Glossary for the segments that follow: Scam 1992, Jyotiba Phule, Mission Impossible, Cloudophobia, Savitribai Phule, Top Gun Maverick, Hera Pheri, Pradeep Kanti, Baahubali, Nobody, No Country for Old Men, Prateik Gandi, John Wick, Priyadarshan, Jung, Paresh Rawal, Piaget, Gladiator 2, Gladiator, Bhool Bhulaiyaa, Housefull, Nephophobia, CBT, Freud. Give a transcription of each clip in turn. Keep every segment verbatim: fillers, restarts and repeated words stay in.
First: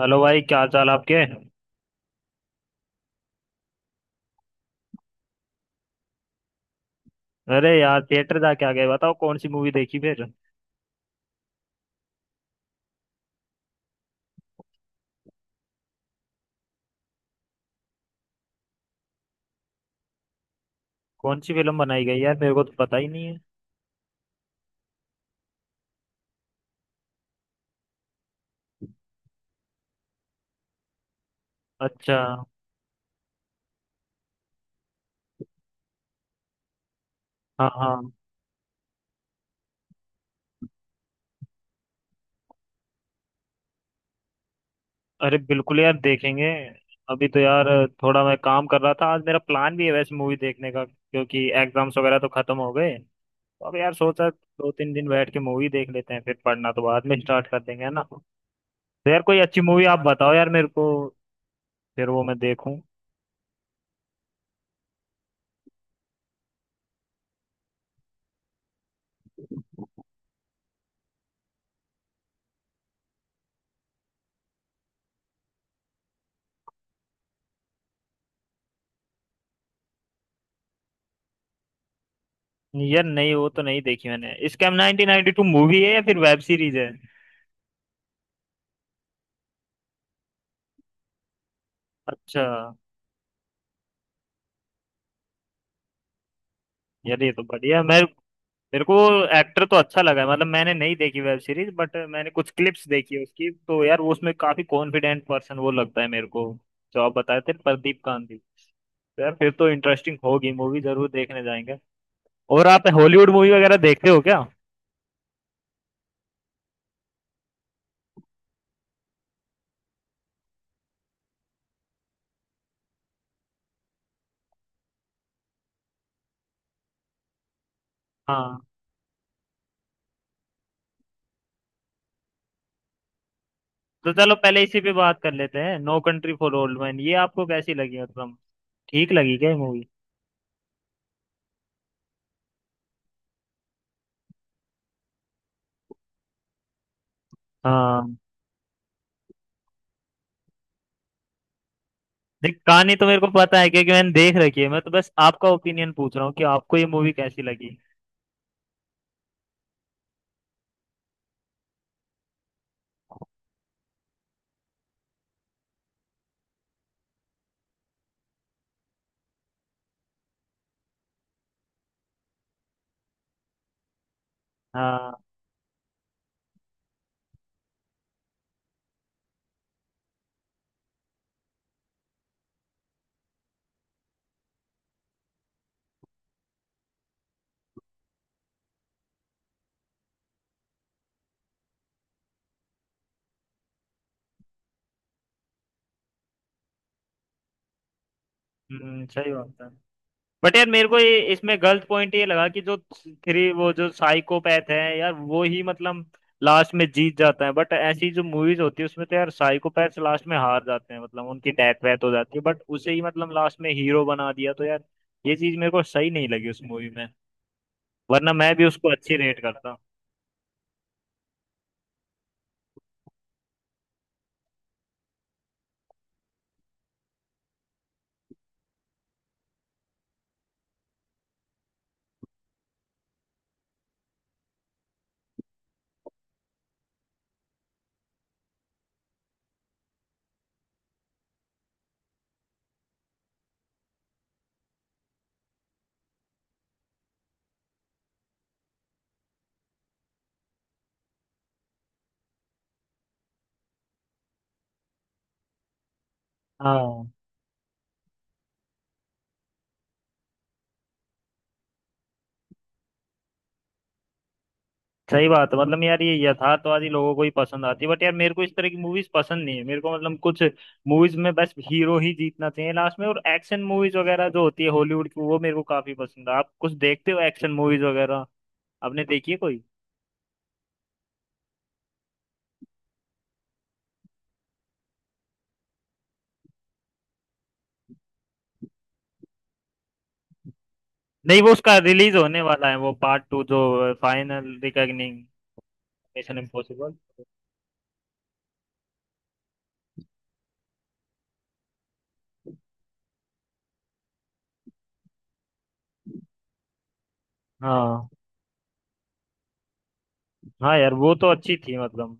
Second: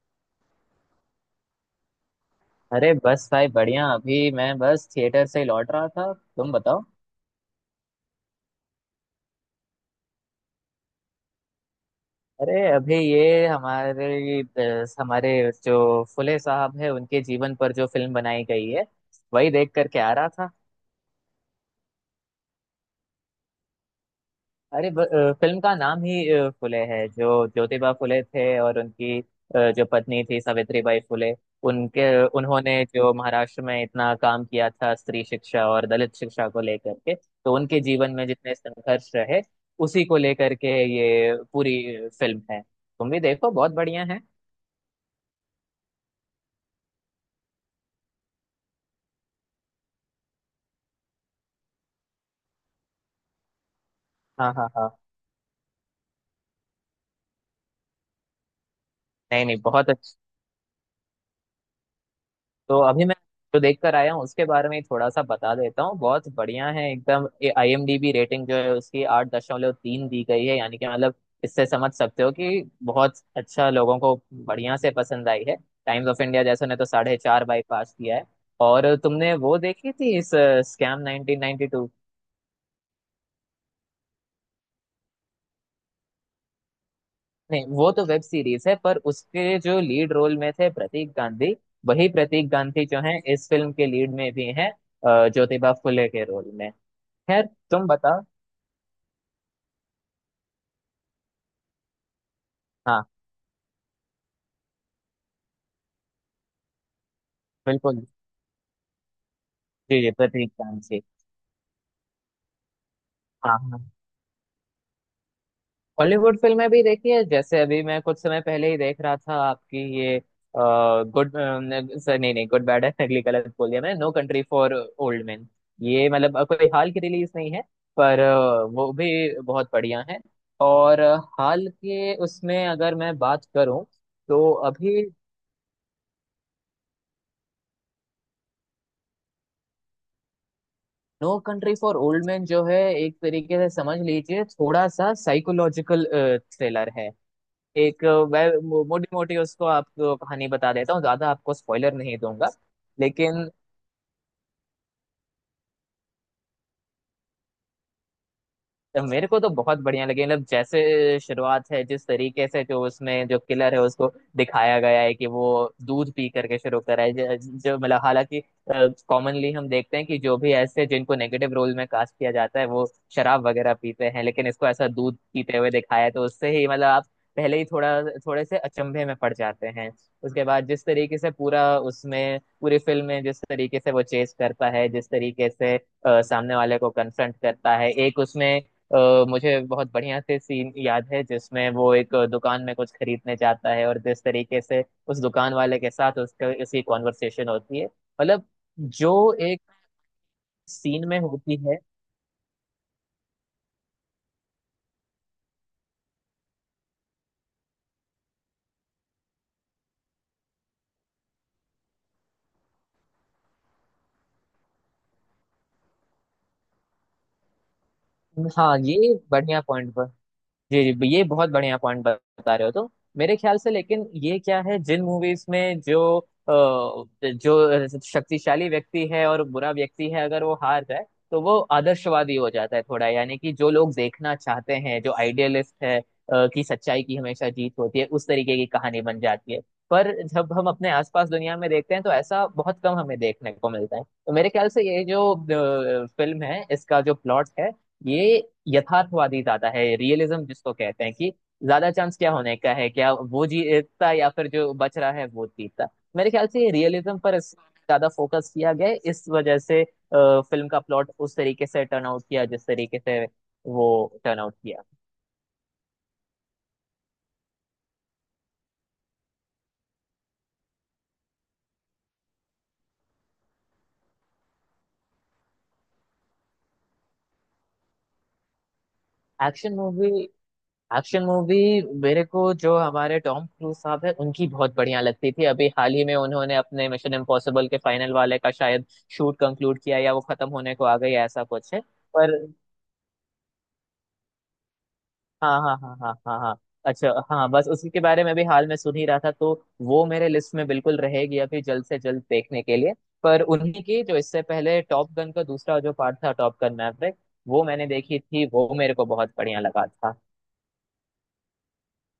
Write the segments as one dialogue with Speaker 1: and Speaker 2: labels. Speaker 1: Hello भाई क्या हाल चाल आपके।
Speaker 2: अरे बस भाई बढ़िया। अभी मैं बस थिएटर से लौट रहा था, तुम बताओ।
Speaker 1: अरे यार थिएटर जाके आ गए बताओ कौन सी मूवी देखी फिर।
Speaker 2: अरे अभी ये हमारे अ, हमारे जो फुले साहब है उनके जीवन पर जो फिल्म बनाई गई है वही देख करके आ रहा था।
Speaker 1: कौन सी फिल्म बनाई गई यार मेरे को तो पता ही नहीं है।
Speaker 2: अरे ब- अ, फिल्म का नाम ही अ, फुले है। जो ज्योतिबा फुले थे और उनकी अ, जो पत्नी थी सावित्रीबाई फुले उनके
Speaker 1: अच्छा।
Speaker 2: उन्होंने जो महाराष्ट्र में इतना काम किया था स्त्री शिक्षा और दलित शिक्षा को लेकर के, तो
Speaker 1: हाँ
Speaker 2: उनके जीवन
Speaker 1: हाँ।
Speaker 2: में जितने संघर्ष रहे उसी को लेकर के ये पूरी फिल्म है। तुम भी देखो, बहुत बढ़िया है।
Speaker 1: अरे बिल्कुल यार देखेंगे। अभी तो यार थोड़ा मैं काम कर रहा था। आज मेरा प्लान भी है वैसे मूवी देखने का क्योंकि एग्जाम्स वगैरह तो खत्म हो गए। तो अब यार सोचा
Speaker 2: हाँ हाँ
Speaker 1: दो
Speaker 2: हाँ।
Speaker 1: तीन दिन बैठ के मूवी देख लेते हैं फिर पढ़ना तो बाद में स्टार्ट कर देंगे है ना। तो यार कोई
Speaker 2: नहीं नहीं,
Speaker 1: अच्छी मूवी
Speaker 2: बहुत।
Speaker 1: आप बताओ यार मेरे को। फिर वो मैं देखूं।
Speaker 2: तो अभी मैं जो देख कर आया हूँ उसके बारे में थोड़ा सा बता देता हूँ। बहुत बढ़िया है एकदम। आईएमडीबी रेटिंग जो है उसकी आठ दशमलव तीन दी गई है, यानी कि मतलब इससे समझ सकते हो कि बहुत अच्छा लोगों को बढ़िया से पसंद आई है। टाइम्स ऑफ इंडिया जैसे ने तो साढ़े चार बाई पास किया है। और तुमने वो देखी थी इस स्कैम नाइनटीन नाइनटी टू?
Speaker 1: यार नहीं वो तो नहीं देखी मैंने। Scam nineteen ninety two movie है या फिर वेब सीरीज है।
Speaker 2: नहीं, वो तो वेब सीरीज है, पर उसके जो लीड रोल में थे प्रतीक गांधी, वही
Speaker 1: अच्छा।
Speaker 2: प्रतीक गांधी जो है इस फिल्म के लीड में भी हैं अ, ज्योतिबा फुले के रोल में।
Speaker 1: यार ये तो
Speaker 2: खैर,
Speaker 1: बढ़िया।
Speaker 2: तुम
Speaker 1: मैं
Speaker 2: बताओ।
Speaker 1: मेरे को एक्टर तो अच्छा लगा है मतलब मैंने नहीं देखी वेब सीरीज बट मैंने कुछ क्लिप्स
Speaker 2: हाँ,
Speaker 1: देखी है उसकी तो यार वो उसमें काफी कॉन्फिडेंट पर्सन वो लगता है मेरे को जो आप बताए थे प्रदीप
Speaker 2: बिल्कुल।
Speaker 1: कांति। तो यार फिर तो
Speaker 2: जी जी,
Speaker 1: इंटरेस्टिंग
Speaker 2: प्रतीक
Speaker 1: होगी मूवी
Speaker 2: कांत।
Speaker 1: जरूर देखने जाएंगे। और आप हॉलीवुड मूवी
Speaker 2: हाँ
Speaker 1: वगैरह
Speaker 2: हाँ,
Speaker 1: देखते हो क्या।
Speaker 2: हॉलीवुड फिल्में भी देखी है। जैसे अभी मैं कुछ समय पहले ही देख रहा था आपकी ये गुड सर, नहीं नहीं, गुड बैड है अगली गलत बोल दिया मैंने, No Country for Old Man. ये मतलब अ, कोई हाल की रिलीज नहीं है, पर अ,
Speaker 1: हाँ।
Speaker 2: वो भी बहुत बढ़िया है। और अ, हाल के उसमें अगर मैं बात करूं
Speaker 1: तो चलो
Speaker 2: तो
Speaker 1: पहले इसी पे
Speaker 2: अभी
Speaker 1: बात कर लेते हैं No Country for Old Man ये आपको कैसी लगी मतलब ठीक लगी क्या movie.
Speaker 2: No Country for Old Man जो है, एक तरीके से समझ लीजिए थोड़ा सा साइकोलॉजिकल थ्रिलर है। एक
Speaker 1: हाँ।
Speaker 2: मैं मोटी मोटी उसको आपको कहानी बता देता हूँ, ज्यादा आपको स्पॉइलर नहीं दूंगा।
Speaker 1: देख कहानी तो मेरे को
Speaker 2: लेकिन
Speaker 1: पता है क्योंकि मैंने देख रखी है मैं तो बस आपका ओपिनियन पूछ रहा हूँ कि आपको ये मूवी कैसी लगी।
Speaker 2: तो मेरे को तो बहुत बढ़िया लगी। मतलब जैसे शुरुआत है जिस तरीके से, जो उसमें जो किलर है उसको दिखाया गया है कि वो दूध पी करके शुरू करा है। ज- जो मतलब, हालांकि कॉमनली हम देखते हैं कि जो भी ऐसे जिनको नेगेटिव रोल में कास्ट किया जाता है वो शराब वगैरह पीते हैं, लेकिन इसको ऐसा दूध
Speaker 1: हाँ।
Speaker 2: पीते हुए दिखाया है, तो उससे ही मतलब आप पहले ही थोड़ा थोड़े से अचंभे में पड़ जाते हैं। उसके बाद जिस तरीके से पूरा उसमें पूरी फिल्म में जिस तरीके से वो चेस करता है, जिस तरीके से अ, सामने वाले को कन्फ्रंट करता है, एक उसमें अ, मुझे बहुत बढ़िया से सीन याद है जिसमें वो एक दुकान में कुछ खरीदने जाता है और जिस तरीके से उस दुकान वाले के साथ उसका उसकी कॉन्वर्सेशन होती है। मतलब
Speaker 1: हम्म,
Speaker 2: जो
Speaker 1: सही
Speaker 2: एक
Speaker 1: बात है। बट यार मेरे को
Speaker 2: सीन में
Speaker 1: ये
Speaker 2: होती
Speaker 1: इसमें
Speaker 2: है।
Speaker 1: गलत पॉइंट ये लगा कि जो थ्री वो जो साइकोपैथ है यार वो ही मतलब लास्ट में जीत जाता है बट ऐसी जो मूवीज होती है उसमें तो यार साइकोपैथ लास्ट में हार जाते हैं मतलब उनकी डेथ वेथ हो जाती है बट उसे ही मतलब लास्ट में हीरो बना दिया तो यार ये चीज मेरे को सही नहीं लगी उस मूवी में वरना मैं भी
Speaker 2: हाँ,
Speaker 1: उसको
Speaker 2: ये
Speaker 1: अच्छी रेट
Speaker 2: बढ़िया
Speaker 1: करता।
Speaker 2: पॉइंट। जी जी, ये बहुत बढ़िया पॉइंट बता रहे हो तुम। मेरे ख्याल से लेकिन ये क्या है, जिन मूवीज में जो अ, जो शक्तिशाली व्यक्ति है और बुरा व्यक्ति है अगर वो हार जाए तो वो आदर्शवादी हो जाता है थोड़ा, यानी कि जो लोग देखना चाहते हैं जो आइडियलिस्ट है अ, कि सच्चाई की हमेशा जीत होती है, उस तरीके की कहानी बन जाती है। पर जब हम अपने आसपास दुनिया में देखते हैं तो ऐसा बहुत कम हमें देखने को मिलता है। तो मेरे ख्याल से ये जो फिल्म है इसका जो प्लॉट है ये यथार्थवादी ज्यादा है, रियलिज्म जिसको कहते हैं कि ज्यादा चांस क्या होने का है, क्या वो जीतता या फिर जो बच रहा है वो जीतता। मेरे ख्याल से
Speaker 1: हाँ
Speaker 2: रियलिज्म पर इस- ज्यादा फोकस किया गया है। इस वजह से फिल्म का प्लॉट उस तरीके से टर्न आउट किया जिस तरीके से वो टर्न आउट किया।
Speaker 1: सही बात है मतलब यार ये यथार्थवादी लोगों को ही पसंद आती है बट यार मेरे को इस तरह की मूवीज पसंद नहीं है मेरे को मतलब कुछ मूवीज में बस हीरो ही जीतना चाहिए लास्ट में और एक्शन मूवीज वगैरह जो होती है हॉलीवुड की वो मेरे को काफी पसंद है। आप कुछ देखते हो एक्शन मूवीज वगैरह आपने देखी है कोई।
Speaker 2: एक्शन मूवी, एक्शन मूवी, मेरे को जो हमारे टॉम क्रूज साहब है उनकी बहुत बढ़िया लगती थी। अभी हाल ही में उन्होंने अपने मिशन इम्पॉसिबल के फाइनल वाले का शायद शूट कंक्लूड किया या वो खत्म होने को आ गई
Speaker 1: नहीं
Speaker 2: ऐसा
Speaker 1: वो
Speaker 2: कुछ
Speaker 1: उसका
Speaker 2: है।
Speaker 1: रिलीज
Speaker 2: पर
Speaker 1: होने वाला है वो पार्ट टू जो फाइनल रिकॉग्निंग
Speaker 2: हाँ हाँ हाँ हाँ
Speaker 1: मिशन
Speaker 2: हाँ हाँ।
Speaker 1: इम्पॉसिबल।
Speaker 2: अच्छा, हाँ बस उसी के बारे में भी हाल में सुन ही रहा था, तो वो मेरे लिस्ट में बिल्कुल रहेगी, अभी जल्द से जल्द देखने के लिए। पर उन्हीं की जो इससे पहले टॉप गन का दूसरा जो पार्ट था, टॉप गन मैवरिक, वो मैंने
Speaker 1: हाँ।
Speaker 2: देखी थी, वो मेरे को बहुत बढ़िया लगा था।
Speaker 1: हाँ यार वो तो अच्छी थी मतलब।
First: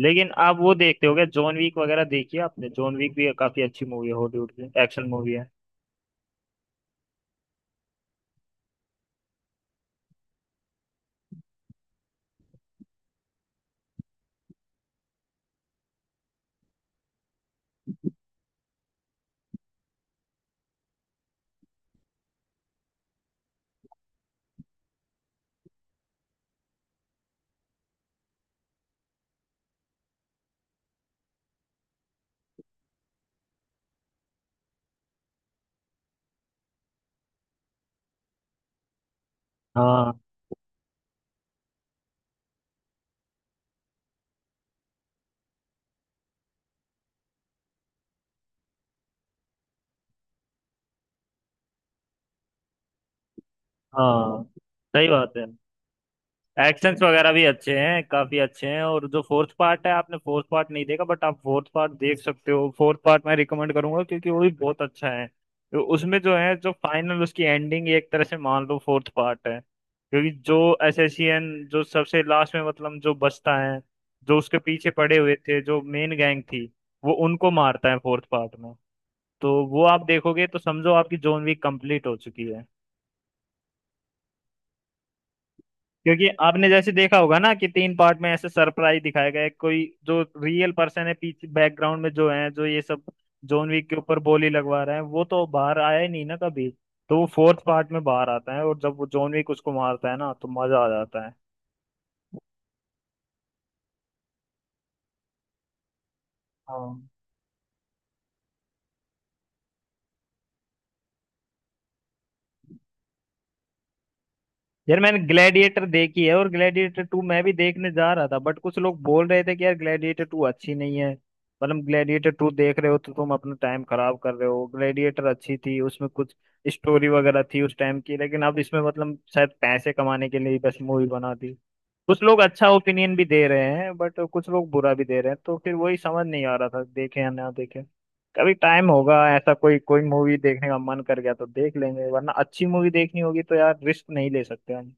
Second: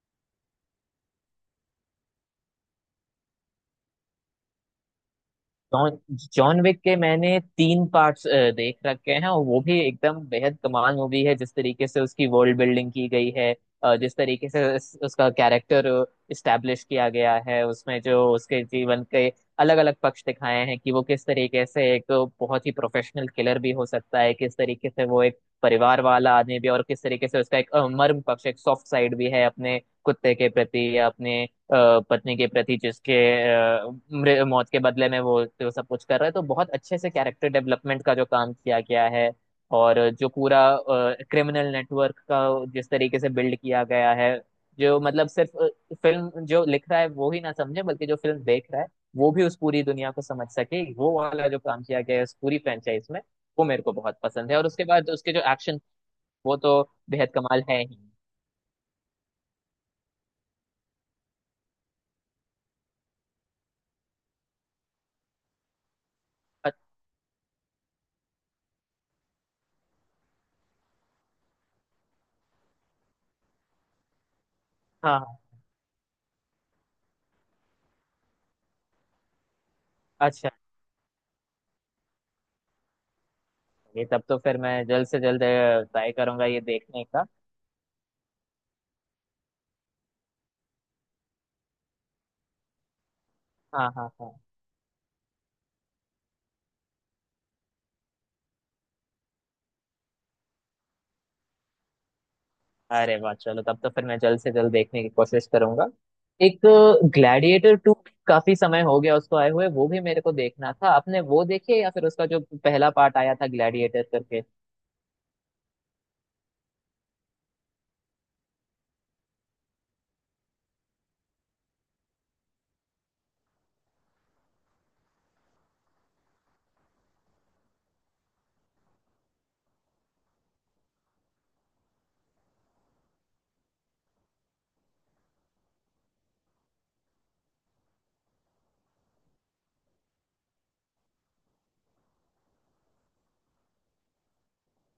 Speaker 1: लेकिन आप वो देखते हो क्या जॉन वीक वगैरह देखी है आपने। जॉन वीक भी काफी अच्छी मूवी है हॉलीवुड की एक्शन मूवी है।
Speaker 2: जॉन, जॉन विक के मैंने तीन पार्ट्स देख रखे हैं और वो भी एकदम बेहद कमाल मूवी है। जिस तरीके से उसकी वर्ल्ड बिल्डिंग की गई है, अ, जिस तरीके से उस- उसका कैरेक्टर इस्टेब्लिश किया गया है, उसमें जो उसके जीवन के अलग अलग पक्ष दिखाए हैं कि वो किस तरीके से एक बहुत ही प्रोफेशनल किलर भी हो सकता है, किस तरीके से वो एक परिवार वाला आदमी भी, और किस तरीके से उसका एक अ, मर्म पक्ष एक सॉफ्ट साइड भी है अपने कुत्ते के प्रति या अपने अ, पत्नी के प्रति, जिसके अ, मृ- मौत के बदले में वो वो सब कुछ कर रहा है। तो बहुत अच्छे से कैरेक्टर डेवलपमेंट का जो काम किया गया है, और
Speaker 1: हाँ।
Speaker 2: जो पूरा क्रिमिनल नेटवर्क का जिस तरीके से बिल्ड किया गया है, जो मतलब सिर्फ फिल्म जो लिख रहा है वो ही ना समझे, बल्कि जो फिल्म देख रहा है वो भी उस पूरी दुनिया को समझ सके, वो वाला जो काम किया गया है उस पूरी फ्रेंचाइज में, वो मेरे को बहुत
Speaker 1: हाँ
Speaker 2: पसंद है। और उसके
Speaker 1: सही
Speaker 2: बाद
Speaker 1: बात
Speaker 2: उसके जो
Speaker 1: है।
Speaker 2: एक्शन, वो तो
Speaker 1: एक्शंस
Speaker 2: बेहद
Speaker 1: वगैरह भी
Speaker 2: कमाल
Speaker 1: अच्छे
Speaker 2: है ही।
Speaker 1: हैं काफी अच्छे हैं। और जो फोर्थ पार्ट है आपने फोर्थ पार्ट नहीं देखा बट आप फोर्थ पार्ट देख सकते हो। फोर्थ पार्ट मैं रिकमेंड करूंगा क्योंकि वो भी बहुत अच्छा है। तो उसमें जो है जो
Speaker 2: अ-
Speaker 1: फाइनल उसकी एंडिंग एक तरह से मान लो फोर्थ पार्ट है क्योंकि जो एसएससीएन जो सबसे लास्ट में मतलब जो बचता है जो उसके पीछे पड़े हुए
Speaker 2: हाँ,
Speaker 1: थे जो मेन गैंग थी वो उनको मारता है फोर्थ पार्ट में। तो वो आप देखोगे
Speaker 2: अच्छा,
Speaker 1: तो समझो आपकी जॉन वीक कंप्लीट हो चुकी है।
Speaker 2: ये तब तो फिर मैं जल्द से जल्द ट्राई
Speaker 1: क्योंकि
Speaker 2: करूंगा ये
Speaker 1: आपने जैसे
Speaker 2: देखने
Speaker 1: देखा
Speaker 2: का।
Speaker 1: होगा ना कि तीन पार्ट में ऐसे सरप्राइज दिखाया गया है कोई जो रियल पर्सन है पीछे बैकग्राउंड में जो है जो ये सब जॉन विक
Speaker 2: हाँ
Speaker 1: के
Speaker 2: हाँ
Speaker 1: ऊपर
Speaker 2: हाँ।
Speaker 1: गोली लगवा रहे हैं वो तो बाहर आया ही नहीं ना कभी। तो वो फोर्थ पार्ट में बाहर आता है और जब वो जॉन विक उसको मारता है ना तो मजा आ जाता है।
Speaker 2: अरे वाह, चलो तब तो फिर मैं जल्द से जल्द देखने की कोशिश करूंगा। एक
Speaker 1: हाँ।
Speaker 2: ग्लैडिएटर टू, काफी समय हो गया उसको आए हुए, वो भी मेरे को देखना था। आपने वो देखी है या फिर उसका जो पहला पार्ट आया था ग्लैडिएटर करके?
Speaker 1: यार मैंने ग्लैडिएटर देखी है और ग्लैडिएटर टू मैं भी देखने जा रहा था बट कुछ लोग बोल रहे थे कि यार ग्लैडिएटर टू अच्छी नहीं है मतलब ग्लैडिएटर टू देख रहे हो तो तुम अपना टाइम खराब कर रहे हो। ग्लैडिएटर अच्छी थी उसमें कुछ स्टोरी वगैरह थी उस टाइम की लेकिन अब इसमें मतलब शायद पैसे कमाने के लिए ही बस मूवी बना दी। कुछ लोग अच्छा ओपिनियन भी दे रहे हैं बट कुछ लोग बुरा भी दे रहे हैं तो फिर वही समझ नहीं आ रहा था देखे या ना देखे। कभी टाइम होगा ऐसा कोई कोई मूवी देखने का मन कर गया तो देख लेंगे वरना अच्छी मूवी देखनी होगी तो यार रिस्क नहीं ले सकते हम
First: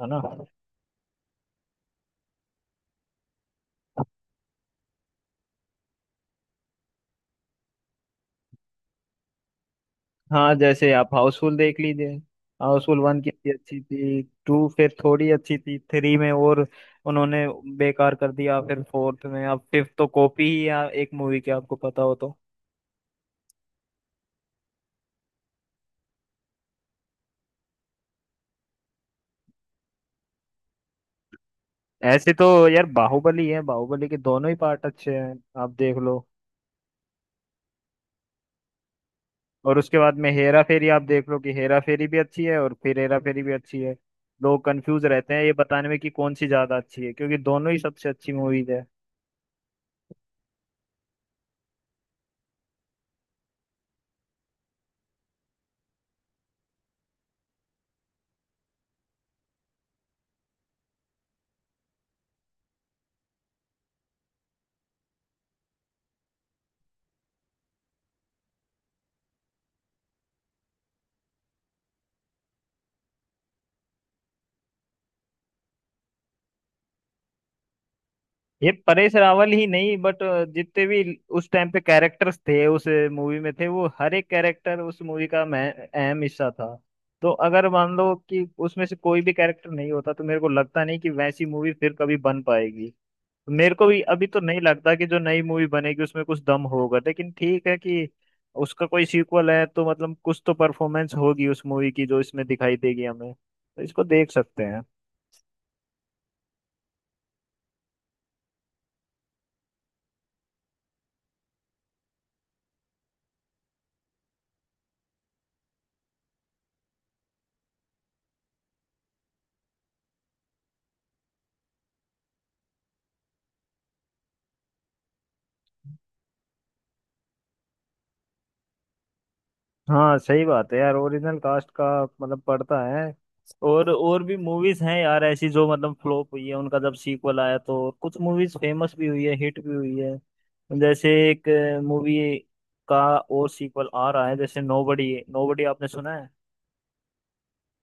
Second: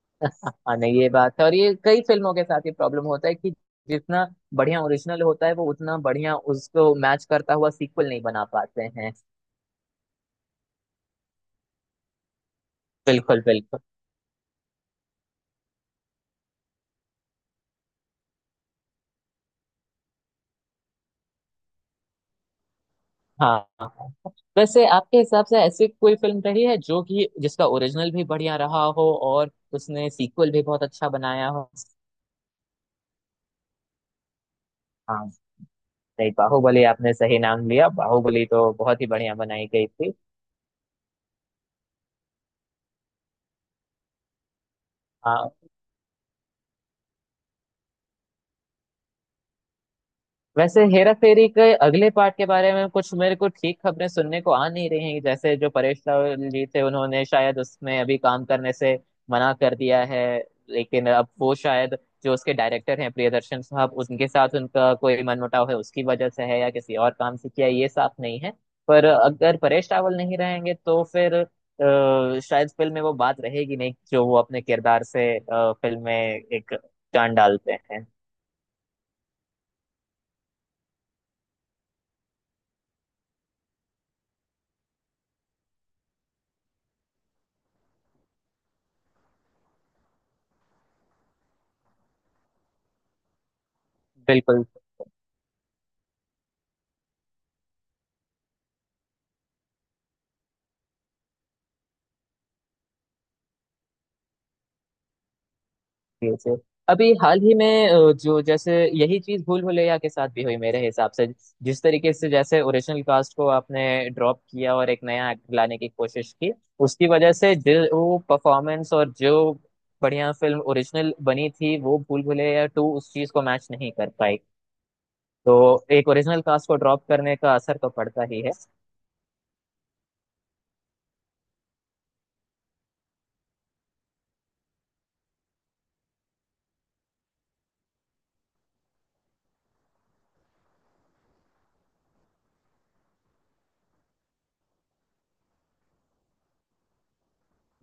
Speaker 1: है ना।
Speaker 2: हाँ नहीं, ये बात है, और ये कई फिल्मों के साथ ये प्रॉब्लम होता है कि जितना बढ़िया ओरिजिनल होता है वो उतना बढ़िया उसको मैच करता हुआ सीक्वल नहीं बना पाते हैं।
Speaker 1: हाँ जैसे आप हाउसफुल देख लीजिए। हाउसफुल वन
Speaker 2: बिल्कुल
Speaker 1: कितनी अच्छी
Speaker 2: बिल्कुल।
Speaker 1: थी टू फिर थोड़ी अच्छी थी थ्री में और उन्होंने बेकार कर दिया फिर फोर्थ में। अब फिफ्थ तो कॉपी ही है एक मूवी की आपको पता हो तो।
Speaker 2: हाँ हाँ। वैसे आपके हिसाब से ऐसी कोई फिल्म रही है जो कि जिसका ओरिजिनल भी बढ़िया रहा हो और उसने सीक्वल भी बहुत अच्छा बनाया हो?
Speaker 1: ऐसे तो यार बाहुबली है बाहुबली के दोनों ही पार्ट अच्छे
Speaker 2: हाँ
Speaker 1: हैं आप देख लो।
Speaker 2: नहीं, बाहुबली आपने सही नाम लिया, बाहुबली तो बहुत ही बढ़िया बनाई
Speaker 1: और
Speaker 2: गई
Speaker 1: उसके
Speaker 2: थी।
Speaker 1: बाद में हेरा फेरी आप देख लो कि हेरा फेरी भी अच्छी है और फिर हेरा फेरी भी अच्छी है। लोग कंफ्यूज रहते हैं
Speaker 2: हाँ,
Speaker 1: ये बताने में कि कौन सी ज्यादा अच्छी है क्योंकि दोनों ही सबसे अच्छी मूवीज है।
Speaker 2: वैसे हेरा फेरी के अगले पार्ट के बारे में कुछ मेरे को ठीक खबरें सुनने को आ नहीं रही हैं। जैसे जो परेश रावल जी थे उन्होंने शायद उसमें अभी काम करने से मना कर दिया है। लेकिन अब वो शायद जो उसके डायरेक्टर हैं प्रियदर्शन साहब उनके साथ उनका कोई मनमुटाव है उसकी वजह से है या किसी और काम से किया है, ये साफ नहीं है। पर अगर परेश रावल नहीं रहेंगे तो फिर अ, शायद फिल्म में वो बात रहेगी नहीं जो वो अपने किरदार से अ, फिल्म में एक जान डालते हैं।
Speaker 1: ये परेश रावल ही नहीं बट जितने भी उस टाइम पे कैरेक्टर्स थे उस मूवी में थे वो हर एक कैरेक्टर उस मूवी का मैं अहम हिस्सा था। तो अगर मान लो कि उसमें से कोई भी कैरेक्टर नहीं होता तो मेरे को लगता नहीं कि वैसी मूवी फिर कभी बन पाएगी। मेरे को भी अभी तो नहीं
Speaker 2: बिल्कुल
Speaker 1: लगता कि जो नई मूवी बनेगी उसमें कुछ दम होगा लेकिन ठीक है कि उसका कोई सीक्वल है तो मतलब कुछ तो परफॉर्मेंस होगी उस मूवी की जो इसमें दिखाई देगी हमें तो इसको देख सकते हैं।
Speaker 2: से। अभी हाल ही में अ, जो जैसे यही चीज भूल भुलैया के साथ भी हुई मेरे हिसाब से। जिस तरीके से जैसे ओरिजिनल कास्ट को आपने ड्रॉप किया और एक नया एक्टर लाने की कोशिश की, उसकी वजह से जो वो परफॉर्मेंस और जो बढ़िया फिल्म ओरिजिनल बनी थी वो भूल भुलैया टू उस चीज को मैच नहीं कर पाई। तो एक ओरिजिनल कास्ट को ड्रॉप करने का असर तो पड़ता ही है।
Speaker 1: हाँ सही बात है यार ओरिजिनल कास्ट का मतलब पड़ता है। और और भी मूवीज हैं यार ऐसी जो मतलब फ्लॉप हुई है उनका जब सीक्वल आया तो कुछ मूवीज फेमस भी हुई है हिट भी हुई है। जैसे एक मूवी का और सीक्वल आ रहा है जैसे नोबडी। नोबडी आपने सुना है।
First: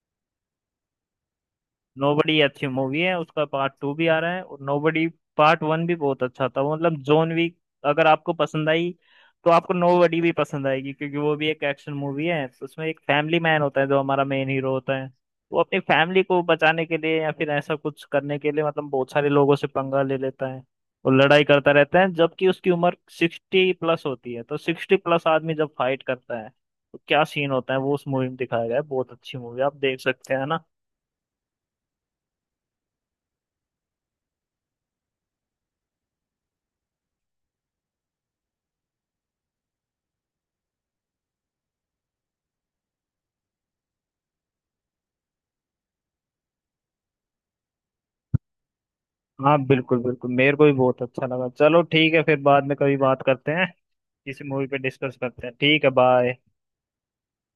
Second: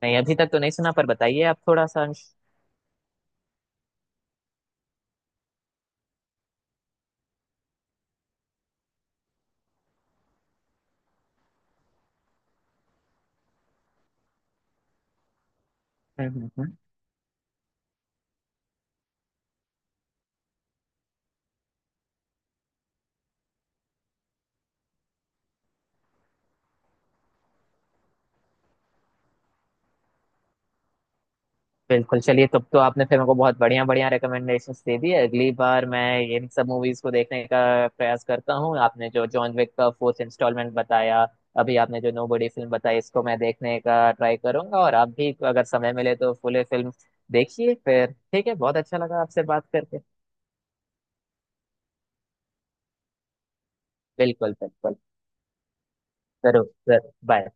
Speaker 2: नहीं अभी तक तो नहीं सुना, पर बताइए आप थोड़ा सा अंश।
Speaker 1: नोबडी अच्छी मूवी है उसका पार्ट टू भी आ रहा है। और नोबडी पार्ट वन भी बहुत अच्छा था मतलब जॉन विक अगर आपको पसंद आई तो आपको नोबडी भी पसंद आएगी क्योंकि वो भी एक एक्शन मूवी है। तो उसमें एक फैमिली मैन होता है जो हमारा मेन हीरो होता है वो अपनी फैमिली को
Speaker 2: हम्म हम्म।
Speaker 1: बचाने के लिए या फिर ऐसा कुछ करने के लिए मतलब बहुत सारे लोगों से पंगा ले लेता है और लड़ाई करता रहता है जबकि उसकी उम्र सिक्सटी प्लस होती है। तो सिक्सटी प्लस आदमी जब फाइट करता है तो क्या सीन होता है वो उस मूवी में दिखाया गया है। बहुत अच्छी मूवी आप देख सकते हैं ना।
Speaker 2: बिल्कुल, चलिए तब तो आपने फिर मेरे को बहुत बढ़िया बढ़िया रिकमेंडेशंस दे दी है। अगली बार मैं इन सब मूवीज को देखने का प्रयास करता हूँ। आपने जो जॉन विक का फोर्थ इंस्टॉलमेंट बताया, अभी आपने जो नोबडी फिल्म बताई, इसको मैं देखने का ट्राई करूंगा। और आप भी अगर समय मिले तो फुल फिल्म देखिए फिर। ठीक है, बहुत अच्छा लगा आपसे
Speaker 1: हाँ
Speaker 2: बात
Speaker 1: बिल्कुल
Speaker 2: करके।
Speaker 1: बिल्कुल मेरे को भी बहुत अच्छा लगा। चलो ठीक है फिर बाद में कभी बात करते हैं किसी
Speaker 2: बिल्कुल
Speaker 1: मूवी पे
Speaker 2: बिल्कुल।
Speaker 1: डिस्कस करते हैं ठीक है। बाय।
Speaker 2: जरूर जरूर, बाय।